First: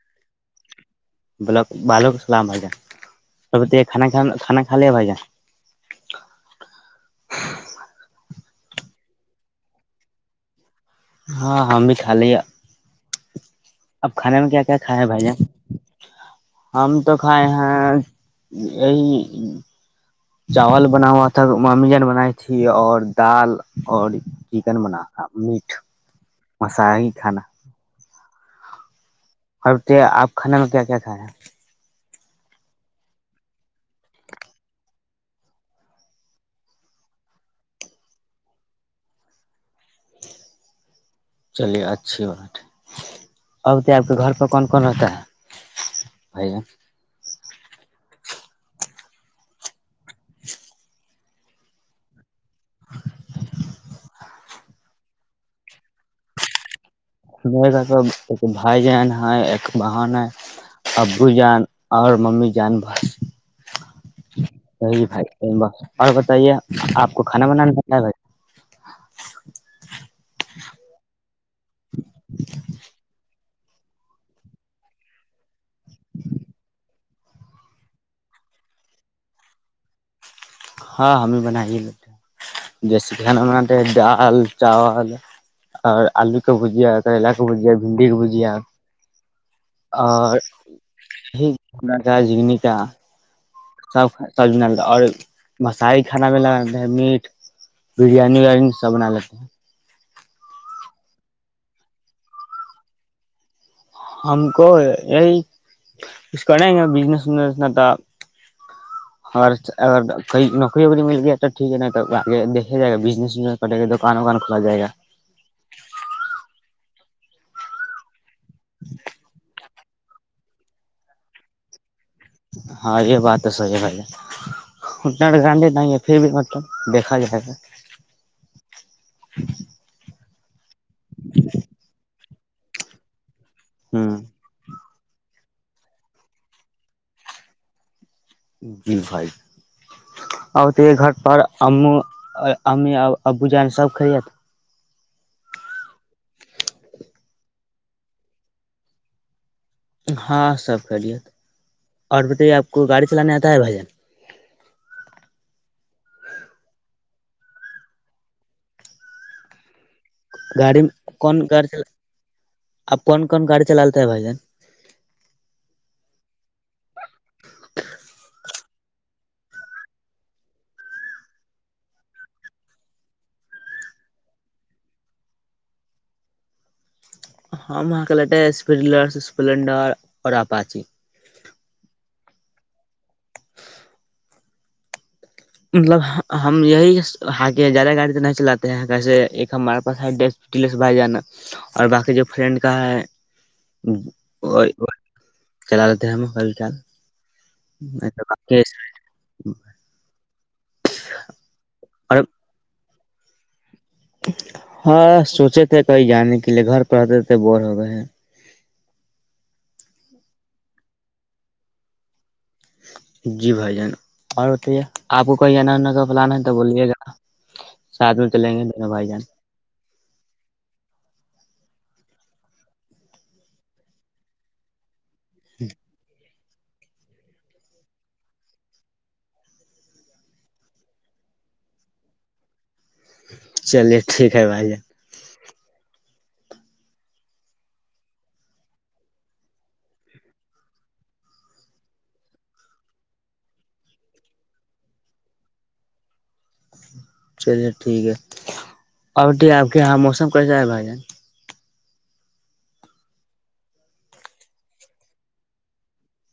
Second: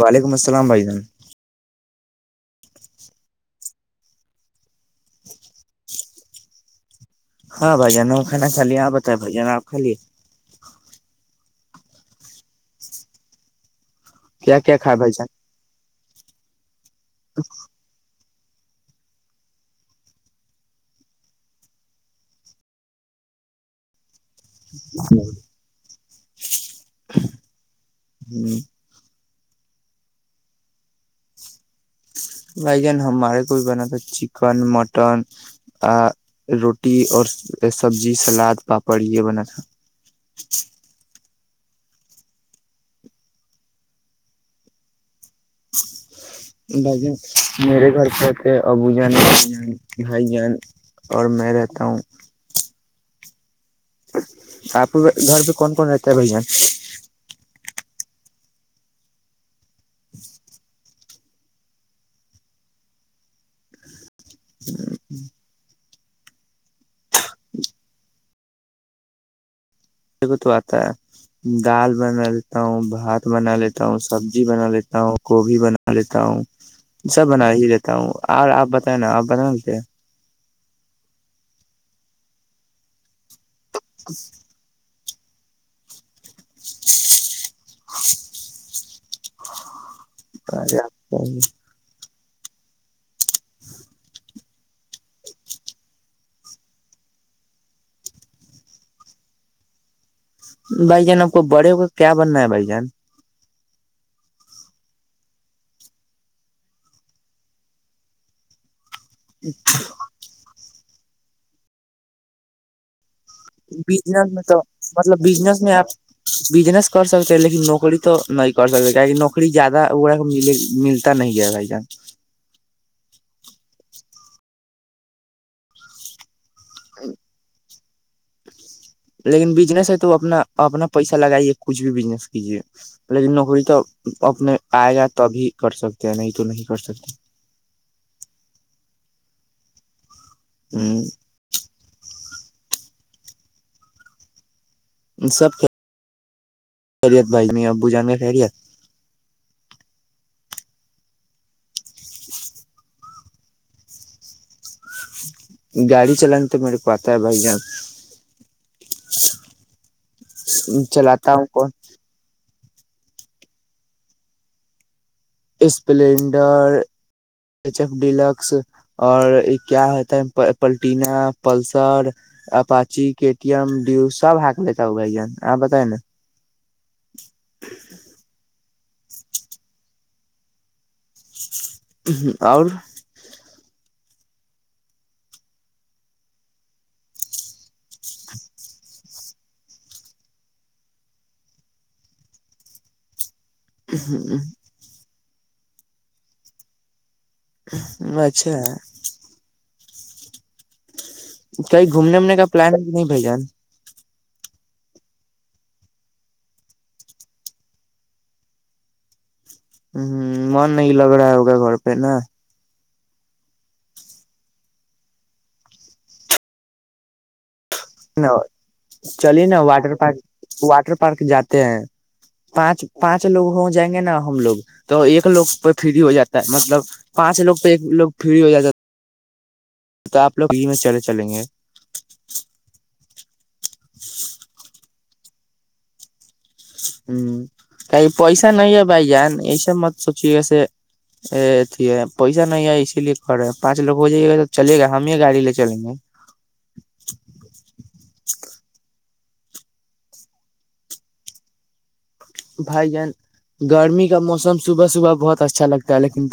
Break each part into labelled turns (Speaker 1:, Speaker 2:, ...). Speaker 1: وعلیکم السلام سلام بھائی جان
Speaker 2: ب بالک سلام بھ جا کانا کھانا کھ لے بھائی جا
Speaker 1: ہاں بھائی جانوں کھانا کھا ل آپ بت بھ جان آپ کھا لیے
Speaker 2: ہاں ہم بھی خالی اب کھانے میں کیا کیا کھا ہے بھائی جان ہم تو کھائے ہیں یہی چاول بنا ہوا تھا ماممی جن بنائی تھی اور دال اور چکن بنا میٹ مسا ہی کھانا
Speaker 1: ہوں
Speaker 2: اور آپ کھانے میں کیا کیا کھا رہے ہیں
Speaker 1: بھائی جان ہمارے کو بھی بنا تھا چکن مٹن روٹی اور سبزی سلاد پاپڑ یہ بنا تھا
Speaker 2: چلیے اچھی بات اب تو آپ کے گھر پہ کون کون رہتا ہے بھائی جان
Speaker 1: ال جے میرے گھر سے رہتے ابو جان بھ جان بھائی جان اور میں رہتا ہوں آپ گھر پہ کون کون رہتا ہے بھ جان
Speaker 2: گا تو ایک بھائی جہان ہے ایک بہن ہے ابو جان اور ممی جان بسی بھائی ب اور بتائیے آپ کو کھانا بنانا ہے بھائی
Speaker 1: س تو آتا ہ دال بنالتا ہوں بھات بنا لیتا ہوں سبزی بنا لیتا ہوں گوبھی بنا لیتا ہوں سب بنا ہی لیتا ہوں اور آپ بتائیں نا آپ بنا لیتے ہیں
Speaker 2: ہاں ہمیں بنا ہی ہی لیتے ہیں جیسے دان بناتے ڈال چاول آ آلو کا بھجیا کرلا کا بھجیا بھنڈی کی بھجیا اور جگ کا سب سب بنا لیتا اور بسائی کھانا بھی لگ میٹ بریانی وریانی سب بنا لیتے ہیں
Speaker 1: بھائی جان آپ کو بڑے ہو کا کیا بننا ہے بھائی جان
Speaker 2: ہم کو یہی کھ کریں گ بزنس وزس انا تھا اور کئی ن نکری وکری مل گیا توٹیک ہے نا تو آ دیکے جائےازنس
Speaker 1: بجنس میں تو مطلب بجنس میں آپ بجنس کر سکتے ہیں لیکن نوکری تو نہیں کر سکتے کی کہ نوکری زیادہ وہا ملتا نہیں ہے بھائی جان
Speaker 2: ہاں یہ بات تو صحی ہے بھائی ہے اتنا گاندے نہیں ہے پھر بھی مطلب دیکھا جائے ہےا
Speaker 1: لیکن بجنس ہے تو اپنا اپنا پیسہ لگائیے کچھ بھی بجنس جی پ دنخ تو
Speaker 2: ہوں
Speaker 1: اپنے آئے جاتے تبھی کر سکتے ہیں نہیں تو نہیں کر سکتے
Speaker 2: جل فائیو [unintelligible] آتے گھر
Speaker 1: ہ
Speaker 2: پرار ہم اور امی ابو جان سب خریت
Speaker 1: سب خیریت بھائی میں ابو جان کا خیریت
Speaker 2: ہاں سب کر لیے اور بتائیے آپ کو گاڑی چلانے آتا ہے بھجن
Speaker 1: گاڑی چلانانی تو میرے کو آتا ہے بھائی جان
Speaker 2: گاڑی میں
Speaker 1: چلاتا
Speaker 2: کون
Speaker 1: ہوں
Speaker 2: گاڑی چل اپ کون کون گاڑی چلاتے ہیں بھائی جان
Speaker 1: اسپلینڈر ایچ ایف ڈلکس اور کیا ہوتا ہے Platina Pulsar Apache K T M Dio سب آ کے لے کے ا آ بتائے نا
Speaker 2: ہاں ماں کلہ ڈ [unintelligible] ر اسپلنڈر اور اپاچی
Speaker 1: اور [unintelligible]
Speaker 2: مطلب ہم یہی ہاں زیادہ گاڑی تو نہیں چلاتے ہیں کیسے ایک ہمارے پاس بائی جانا اور باقی جو فرینڈ کا ہے وہ چلاال د ہیں مو ہل چال ا تو
Speaker 1: اچھا
Speaker 2: بقی
Speaker 1: کہئی گھومنے
Speaker 2: اور
Speaker 1: وومنے کا پلان ہے نہیں بھ جان
Speaker 2: ہاں سوچے تھے کہیں جانے کے لیے گھر پہ رہتے تھ بور ہو گئے ہیں
Speaker 1: ہ ہ من نہیں لگ رہا ہوگا گھر پہ نا
Speaker 2: جی بھائی جان اور بتائیے آپ کو کوئی جاناا کو پلان ہے تو بولیے گا ساتھ
Speaker 1: ن
Speaker 2: میں چلیں گے دونوں بھائی جان
Speaker 1: چلیے نا واٹر پارک واٹر پارک جات ہیں پانچ پانچ لوگ ہو جائیں گے نا ہم لوگ تو ایک لوگ پہ فری ہو جاتی مطلب پانچ لوگ پہ ایک لوگ فری ہو جاتا تو آپ لوگ یہ میں چلے چلیں گے
Speaker 2: چلیے ٹھیک ہے بھائی جان
Speaker 1: ہوں کہ پیسا نہیں ہے بھائی جان ایسا مت سوچیے گس ا ہے پیسا نہیں ہے اسی لیے کر رہے پانچ لوگ ہو جائیے گا تو چلے گا ہم ہی گاڑی لے چلیں گے
Speaker 2: چلیے ٹھیک ہے اور آپ کے یہاں موسم کیسا ہے بھائی جان
Speaker 1: بھائی جان گرمی کا موسم صبح صبح بہت اچھا لگتا ہے لیکن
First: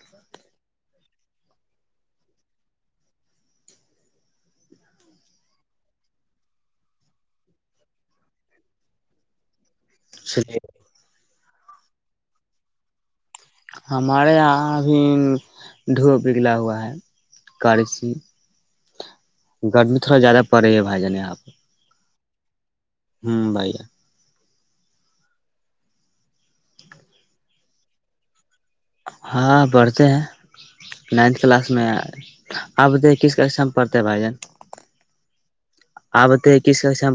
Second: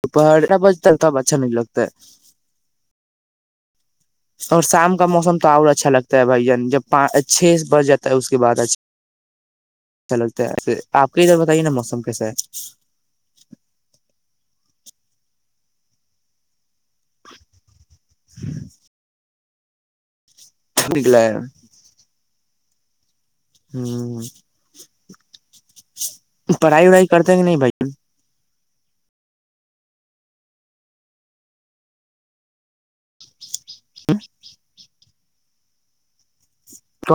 Speaker 1: تو پہاڑ بجتا ہے تب اچھا نہیں لگتا ہے اور شام کا موسم تو اور اچھا لگتا ہے بھائی جان جب چھ بس جاتا ہے اس کے بعد اچھا چل
Speaker 2: چلیے
Speaker 1: آپ کے ادھر ت ن موسم کیس ہے
Speaker 2: ہمارے یہاں ابھی دھو پگھلا ہوا ہے کرڑسی گرمی تھوڑا زیادہ پے ہے بھائی جان
Speaker 1: نکلا ہے
Speaker 2: آپ ہوں بائیا
Speaker 1: ہ پڑھائی وڑھائی کرتے کہ نہیں بھائی
Speaker 2: ہاں پڑھتے ہیں نائنتھ کلاس میں آپ بتائی کس کاام پڑتے بھائی جان آپت
Speaker 1: تو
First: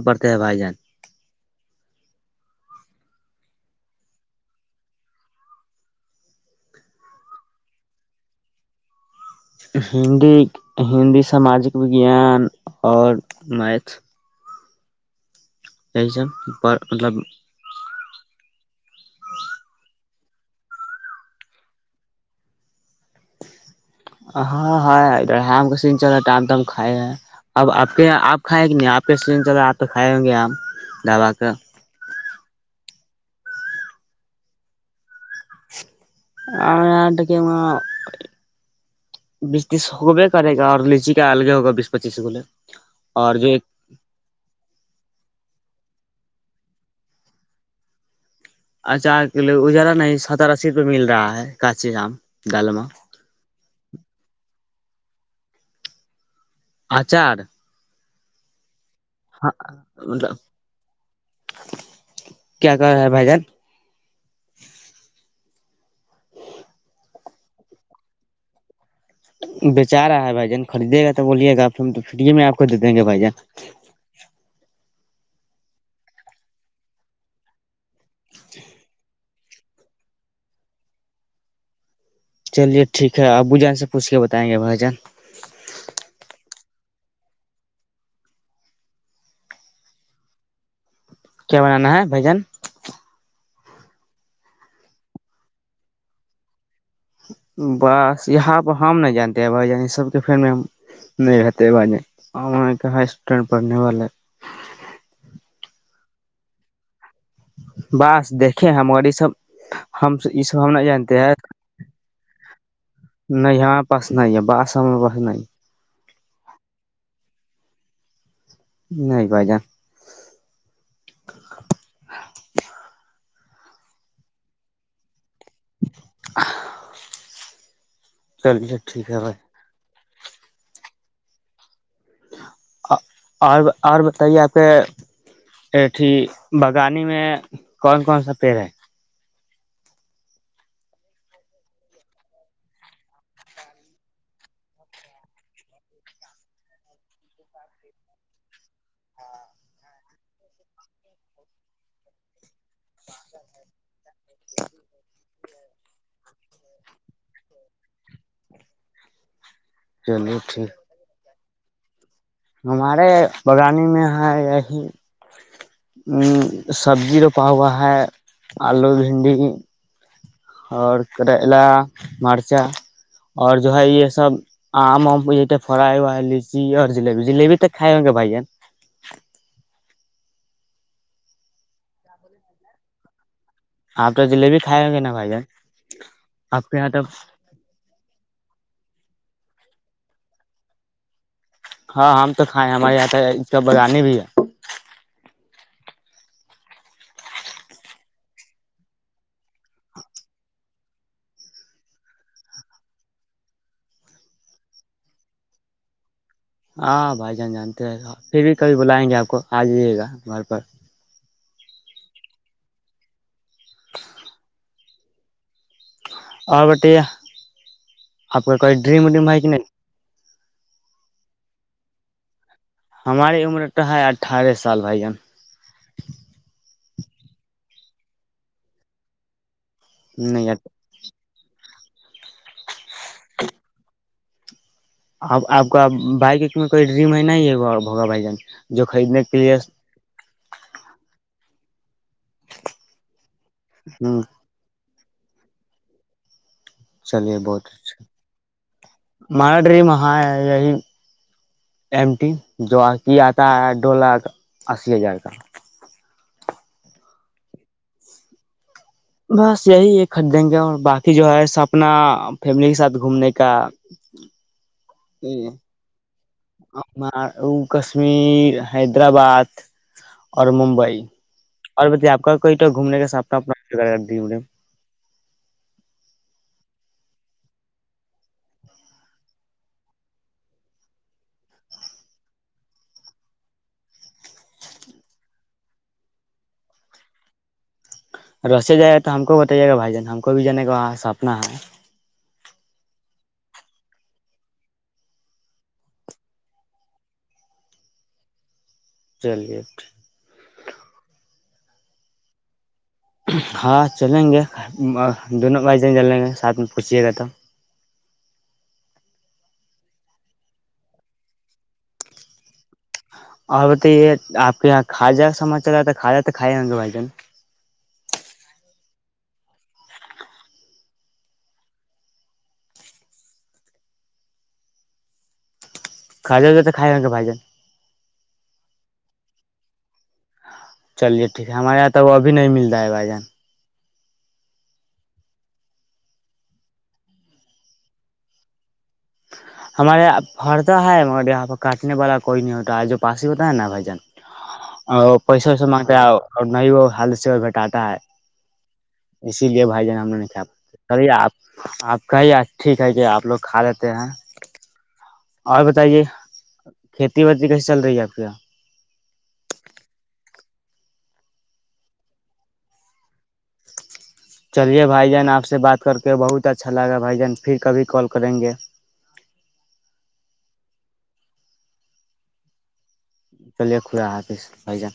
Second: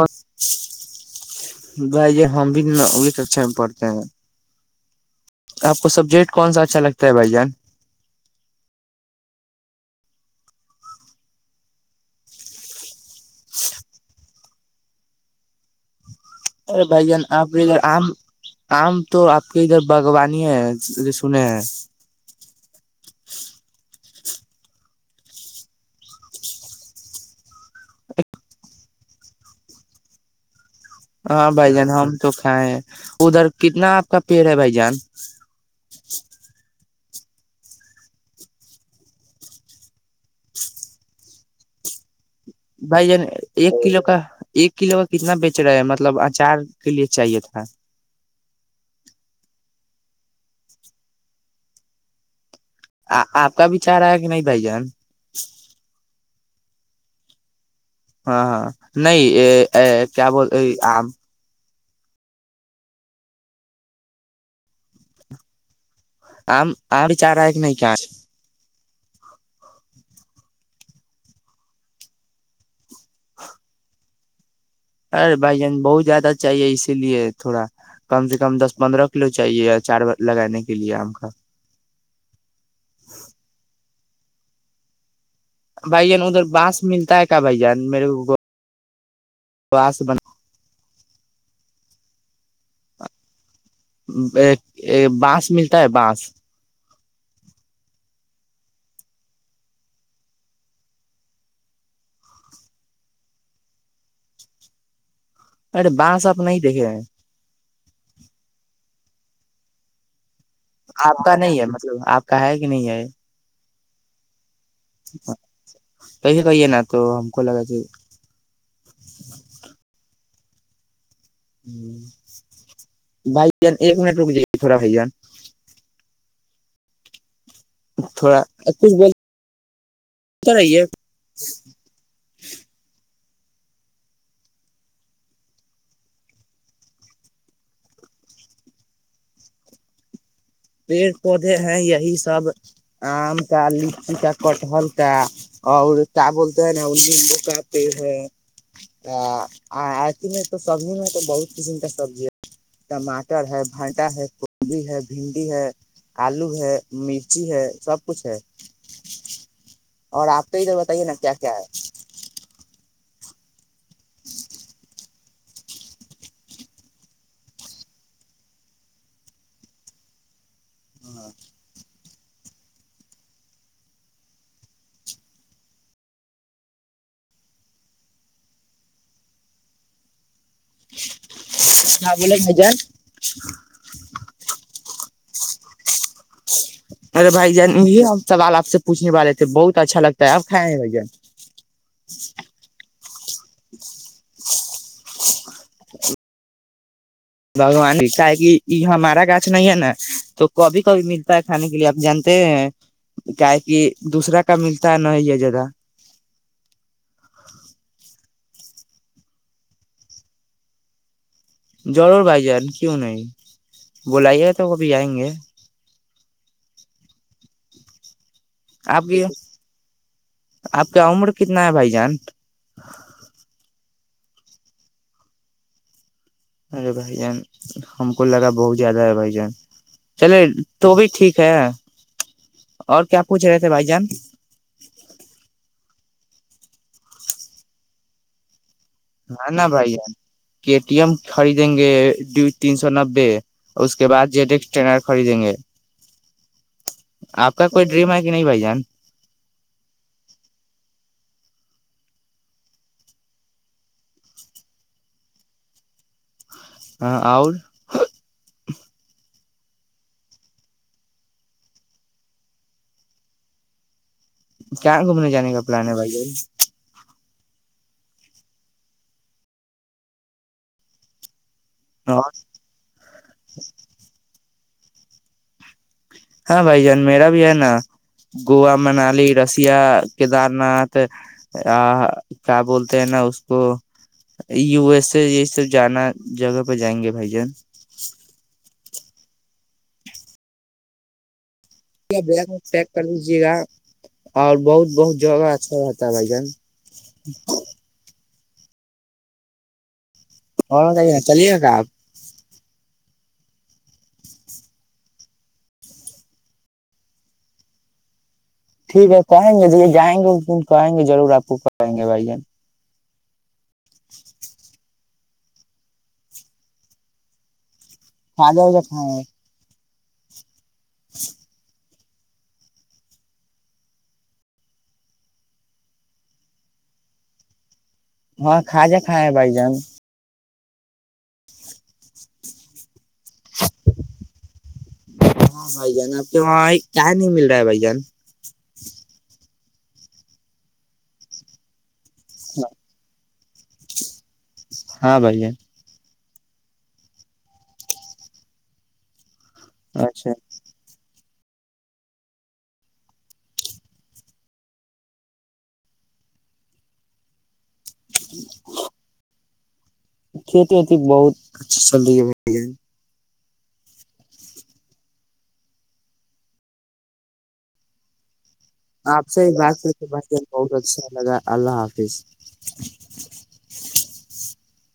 Speaker 1: بائی ج ہم بھی وہی تو اچھا پڑتے ہیں آپ کو سبجیکٹ کون سا اچھا لگتا ہے بھائی جان
Speaker 2: ہندی ہندی ساماجک وجان اور میتھ جیسن
Speaker 1: ارے بھائی جان آ آم آم تو آپ کے ادھر بگو سنے ہے
Speaker 2: ہاں ہ ادھرام کا س چل رہا ہےٹامام کھائے ہیں اب آپ کے آپ کھائے کہ نہیں آپ کے س چل رہا آپ تو کھائے ہوں گے آ
Speaker 1: ہاں بھائی جان ہم تو کھائے ہیں ادھر کتنا آپ کا پیڑ ہے بھائی جان
Speaker 2: اور وہاں بیس تیس ہوے کرے گا اور لیچی کا الگے ہوگا بیس پچیس گولے
Speaker 1: بھائی جان
Speaker 2: اور جو
Speaker 1: ایک کلو کا ایک کلو کا کتنا بیچ کچ رہے مطلب اچار کے لیے چاہیے تھا
Speaker 2: اچھاو ازارا نہیں سترہای روپئے مل رہا ہے کاچی جام گالمہ
Speaker 1: آپ کا بھیچار ہے کہ نہیں بھائی جان
Speaker 2: آچار
Speaker 1: ہاں ہاں نہیں
Speaker 2: ہاں
Speaker 1: کیا
Speaker 2: مطلب
Speaker 1: بول آم
Speaker 2: کیا کر رہا ہے بھائی جان
Speaker 1: چارا ایک نہیں کیاج
Speaker 2: بچا رہا ہے بھائی جان خریدے گا تو بولیے گا ہم تو فری میں آپ کو دے دیں گے بھائی جان
Speaker 1: ارے بھائی جان بہت زیادہ چاہیے اسی لیے تھوڑا کم سے کم دس پندرہ کلو چاہیے چار لگانے کے لیے آم کا
Speaker 2: چلیے ٹھیک ہے ابو جان سے پوچھ کے بتائیں گے بھائی جان
Speaker 1: بھائی جان ادھر بانس ملتا ہے کیا بھائی جان میرے کو واس بنا
Speaker 2: کیا بنانا ہے بھجن
Speaker 1: بانس ملتا ہے بس
Speaker 2: بس یہاں پ ہم نہیں جانتے بھائی جان یہ سب کے ف میں نہیں رہتے بائی ج اسٹوڈینٹ پڑھنے والا
Speaker 1: ارے بس آپ نہیں دیکھے
Speaker 2: بس دیکھے ہم اور یہ سب ہم یہ سب ہم نہیں
Speaker 1: آپ
Speaker 2: جانتے ہیں
Speaker 1: کا نہیں ہے مطلب آپ کا ہے کہ نہیں ہے یہ
Speaker 2: پس نہیں ہے بس [inaudible]
Speaker 1: پیسے کہیے نا تو ہم کو لگا کہ
Speaker 2: نہیںائ بائی جان
Speaker 1: بھائی ایک منٹ رک جائے گ تھوڑا ہے جان
Speaker 2: [inaudible]
Speaker 1: تھوڑا
Speaker 2: چلیے
Speaker 1: کچھ
Speaker 2: ٹھیک ہے
Speaker 1: بولتے
Speaker 2: بھائی
Speaker 1: [inaudible]
Speaker 2: [inaudible] اور اور بتائیے آپ کے ایٹھی بگانی میں کون کون سا پیڑ ہے
Speaker 1: پیڑ پودے ہیں یہی سب آم کا لچی کا کٹہل کا اور کیا بولتے ہیں نا نمبو کا پیڑ ہے میں تو سبزی میں تو بہت قسم کا سبزی ٹماٹر ہے بٹا ہے کوبی ہے بھنڈ ی ہے آلو ہے مرچی ہے سب کچھ ہے اور
Speaker 2: چلیے
Speaker 1: آپ تو ا
Speaker 2: ٹھیک
Speaker 1: توھر بتائیے نا کیا کیا ہے
Speaker 2: ہمارے بگان پانی میں ہے یہ سبزی روپا ہوا ہے آلو بھنڈی اور کریلا مرچا اور جو ہے یہ سب آم وم یہ فرائی ہوا ہے لچی اور جبی جلیبی تو کائے ہوں گے بھائیین
Speaker 1: ہاں بولے مجا
Speaker 2: آپ تو جلیبی کھائائے گے نا بھائی جان آپ کے یہاں تو
Speaker 1: مرے بائی جان سوال آ سے پوچنے والے تھے بہت اچھا لگتا ہے ابھائے نہیں بھ جان
Speaker 2: ہاں ہم تو کھائےیں ہمارے یہاں اس کاب بغانے بھی ہے
Speaker 1: بھگوان کا کہ یہ ہمارا گاچھ نہیں ہے نا تو کبھی کبھی ملتا ہے کھانے کے لیے آپ جانتے ہیں کیا کہ دوسرا کا ملتا نہیں ہے زدہ
Speaker 2: ہاں بھائی جان جانتے ہیں پھر بھی کبھی بلائیں گے آپ کو آ جائیے گا گھر پر
Speaker 1: جرور بائی جان کیوں نہیں بلائیے تو بھی آئیں گے
Speaker 2: اور بتائیے آپ کو کوئی
Speaker 1: آپ
Speaker 2: ڈریم
Speaker 1: کی
Speaker 2: ڈم ہےائی کہ نہیں
Speaker 1: آپ کا عمر کتنا ہے بھائی جان
Speaker 2: ہماری عمر تو ہے اٹھارہ سال آائی گان
Speaker 1: ارے بھائی جان ہم کو لگا بہت زیادہ ہے بھائی جان چلے
Speaker 2: نہیں
Speaker 1: تو بھی ٹھیک ہے اور کیا پوچھ رہے تھے بھائی جان
Speaker 2: آپ آپ بائکک میں کوئی ڈریم ہے ن ہے بوگا بھائی جان جو خریدنے کے
Speaker 1: ہ
Speaker 2: لیے
Speaker 1: نہ بھائی ٹی ایم خریدیں گے ڈیو تین سو نبے اور اس کے
Speaker 2: ہ
Speaker 1: بعد جے ڈس ٹر خریدیں گے
Speaker 2: چلیے
Speaker 1: آپ
Speaker 2: بہت
Speaker 1: کا کوئی
Speaker 2: اچھا
Speaker 1: ڈریم ہے کہ نہیں بھائی جان
Speaker 2: ہمارا ڈریم ہاں ہے یہی ایمٹی جوک آتا ڈ لاکھ اسیی ہزار کا
Speaker 1: ہاں اور
Speaker 2: بس یہی یہ خریدیں گے اور باقی جو ہے سپنا فیملی کے ساتھ گھومنے کا
Speaker 1: کیا گھومنے جانے کا پلان ہے بھائی
Speaker 2: ہمار کشمیر حیدرآباد اور ممبئی اور بتے آ کا کوئی تو گھومنے کا سامنا اپنا دی
Speaker 1: ہاں بھائی جان میرا بھی ہے نا گووا منالی رسیا کیدار ناتھ کیا بولتے ہیں نا اس کو یو ایس ا ج جانا جگہ پہ جائیں گے بھائی جان
Speaker 2: رسے جائے گا تو ہم کو بتائیے گا بھائی جان ہم کو بھی جانے کااں سپنا ہے
Speaker 1: پیک کر لیجے گا اور بہت بہت جگہ اچھا رہتا ہے بھائی جان
Speaker 2: چلی جئےٹ
Speaker 1: اور ن چلیے گا آپ
Speaker 2: ہاں چلیں گے دونوں ب چلیں گے ساتھ میں پوچھیے گا تو
Speaker 1: ٹھیک ہے کہیں گے ج جائیں گے دن کہیں گے ضرور آپ کو کہیں گے بھائی جان
Speaker 2: اور بتائیے آپ کے یہاں خاجہ کا سمان چل رہا تھا خاجہ تو کھائے ہیں گے بھائی جان
Speaker 1: خ ج و ج کائیں [inaudible]
Speaker 2: کجا ج تو کائے گ کہ بائی جان
Speaker 1: ہاں کھا جا کائے ہے بائی جان
Speaker 2: چلیے ٹھیک ہے ہمارے یہاں ت ا اب نہیں ملتا ہے بھائی جان
Speaker 1: ہاں بھائی جان آپ کے وہاں کا نہیں مل رہا ہے بھائی جان
Speaker 2: ہمارے یہاں پر تو ہے مگر یہاں پ کاٹنے والا کوئی نہیں، و آ پا ستا ہے نا بائی جان اور
Speaker 1: ہاں بھائی
Speaker 2: پیسا
Speaker 1: جان
Speaker 2: ویسا مگتے آ اور نہ ہی وہ حل سے وہ گھٹاتا ہے اسی لیے بھائی جان ہم نے نہیں
Speaker 1: اچھا
Speaker 2: ک پ سرے آپ آپ کا ہی ٹھیک ہے کہ آپ لوگ کھا لیتے تے ہیں اور بتائیے کھیتی باڑی کیسی چل رہی ہے آپ کے یہاں
Speaker 1: کھیتی وتی بہت اچھا چل رہی ہے
Speaker 2: چلیے بھائی جان آپ سے بات کر کے بہت اچھا لگا ہے بھائی جان پھر کبھی کال کریں گے
Speaker 1: آپ سےی بات کر بچ بہت اچھا لگا اللہ حافظ
Speaker 2: و جان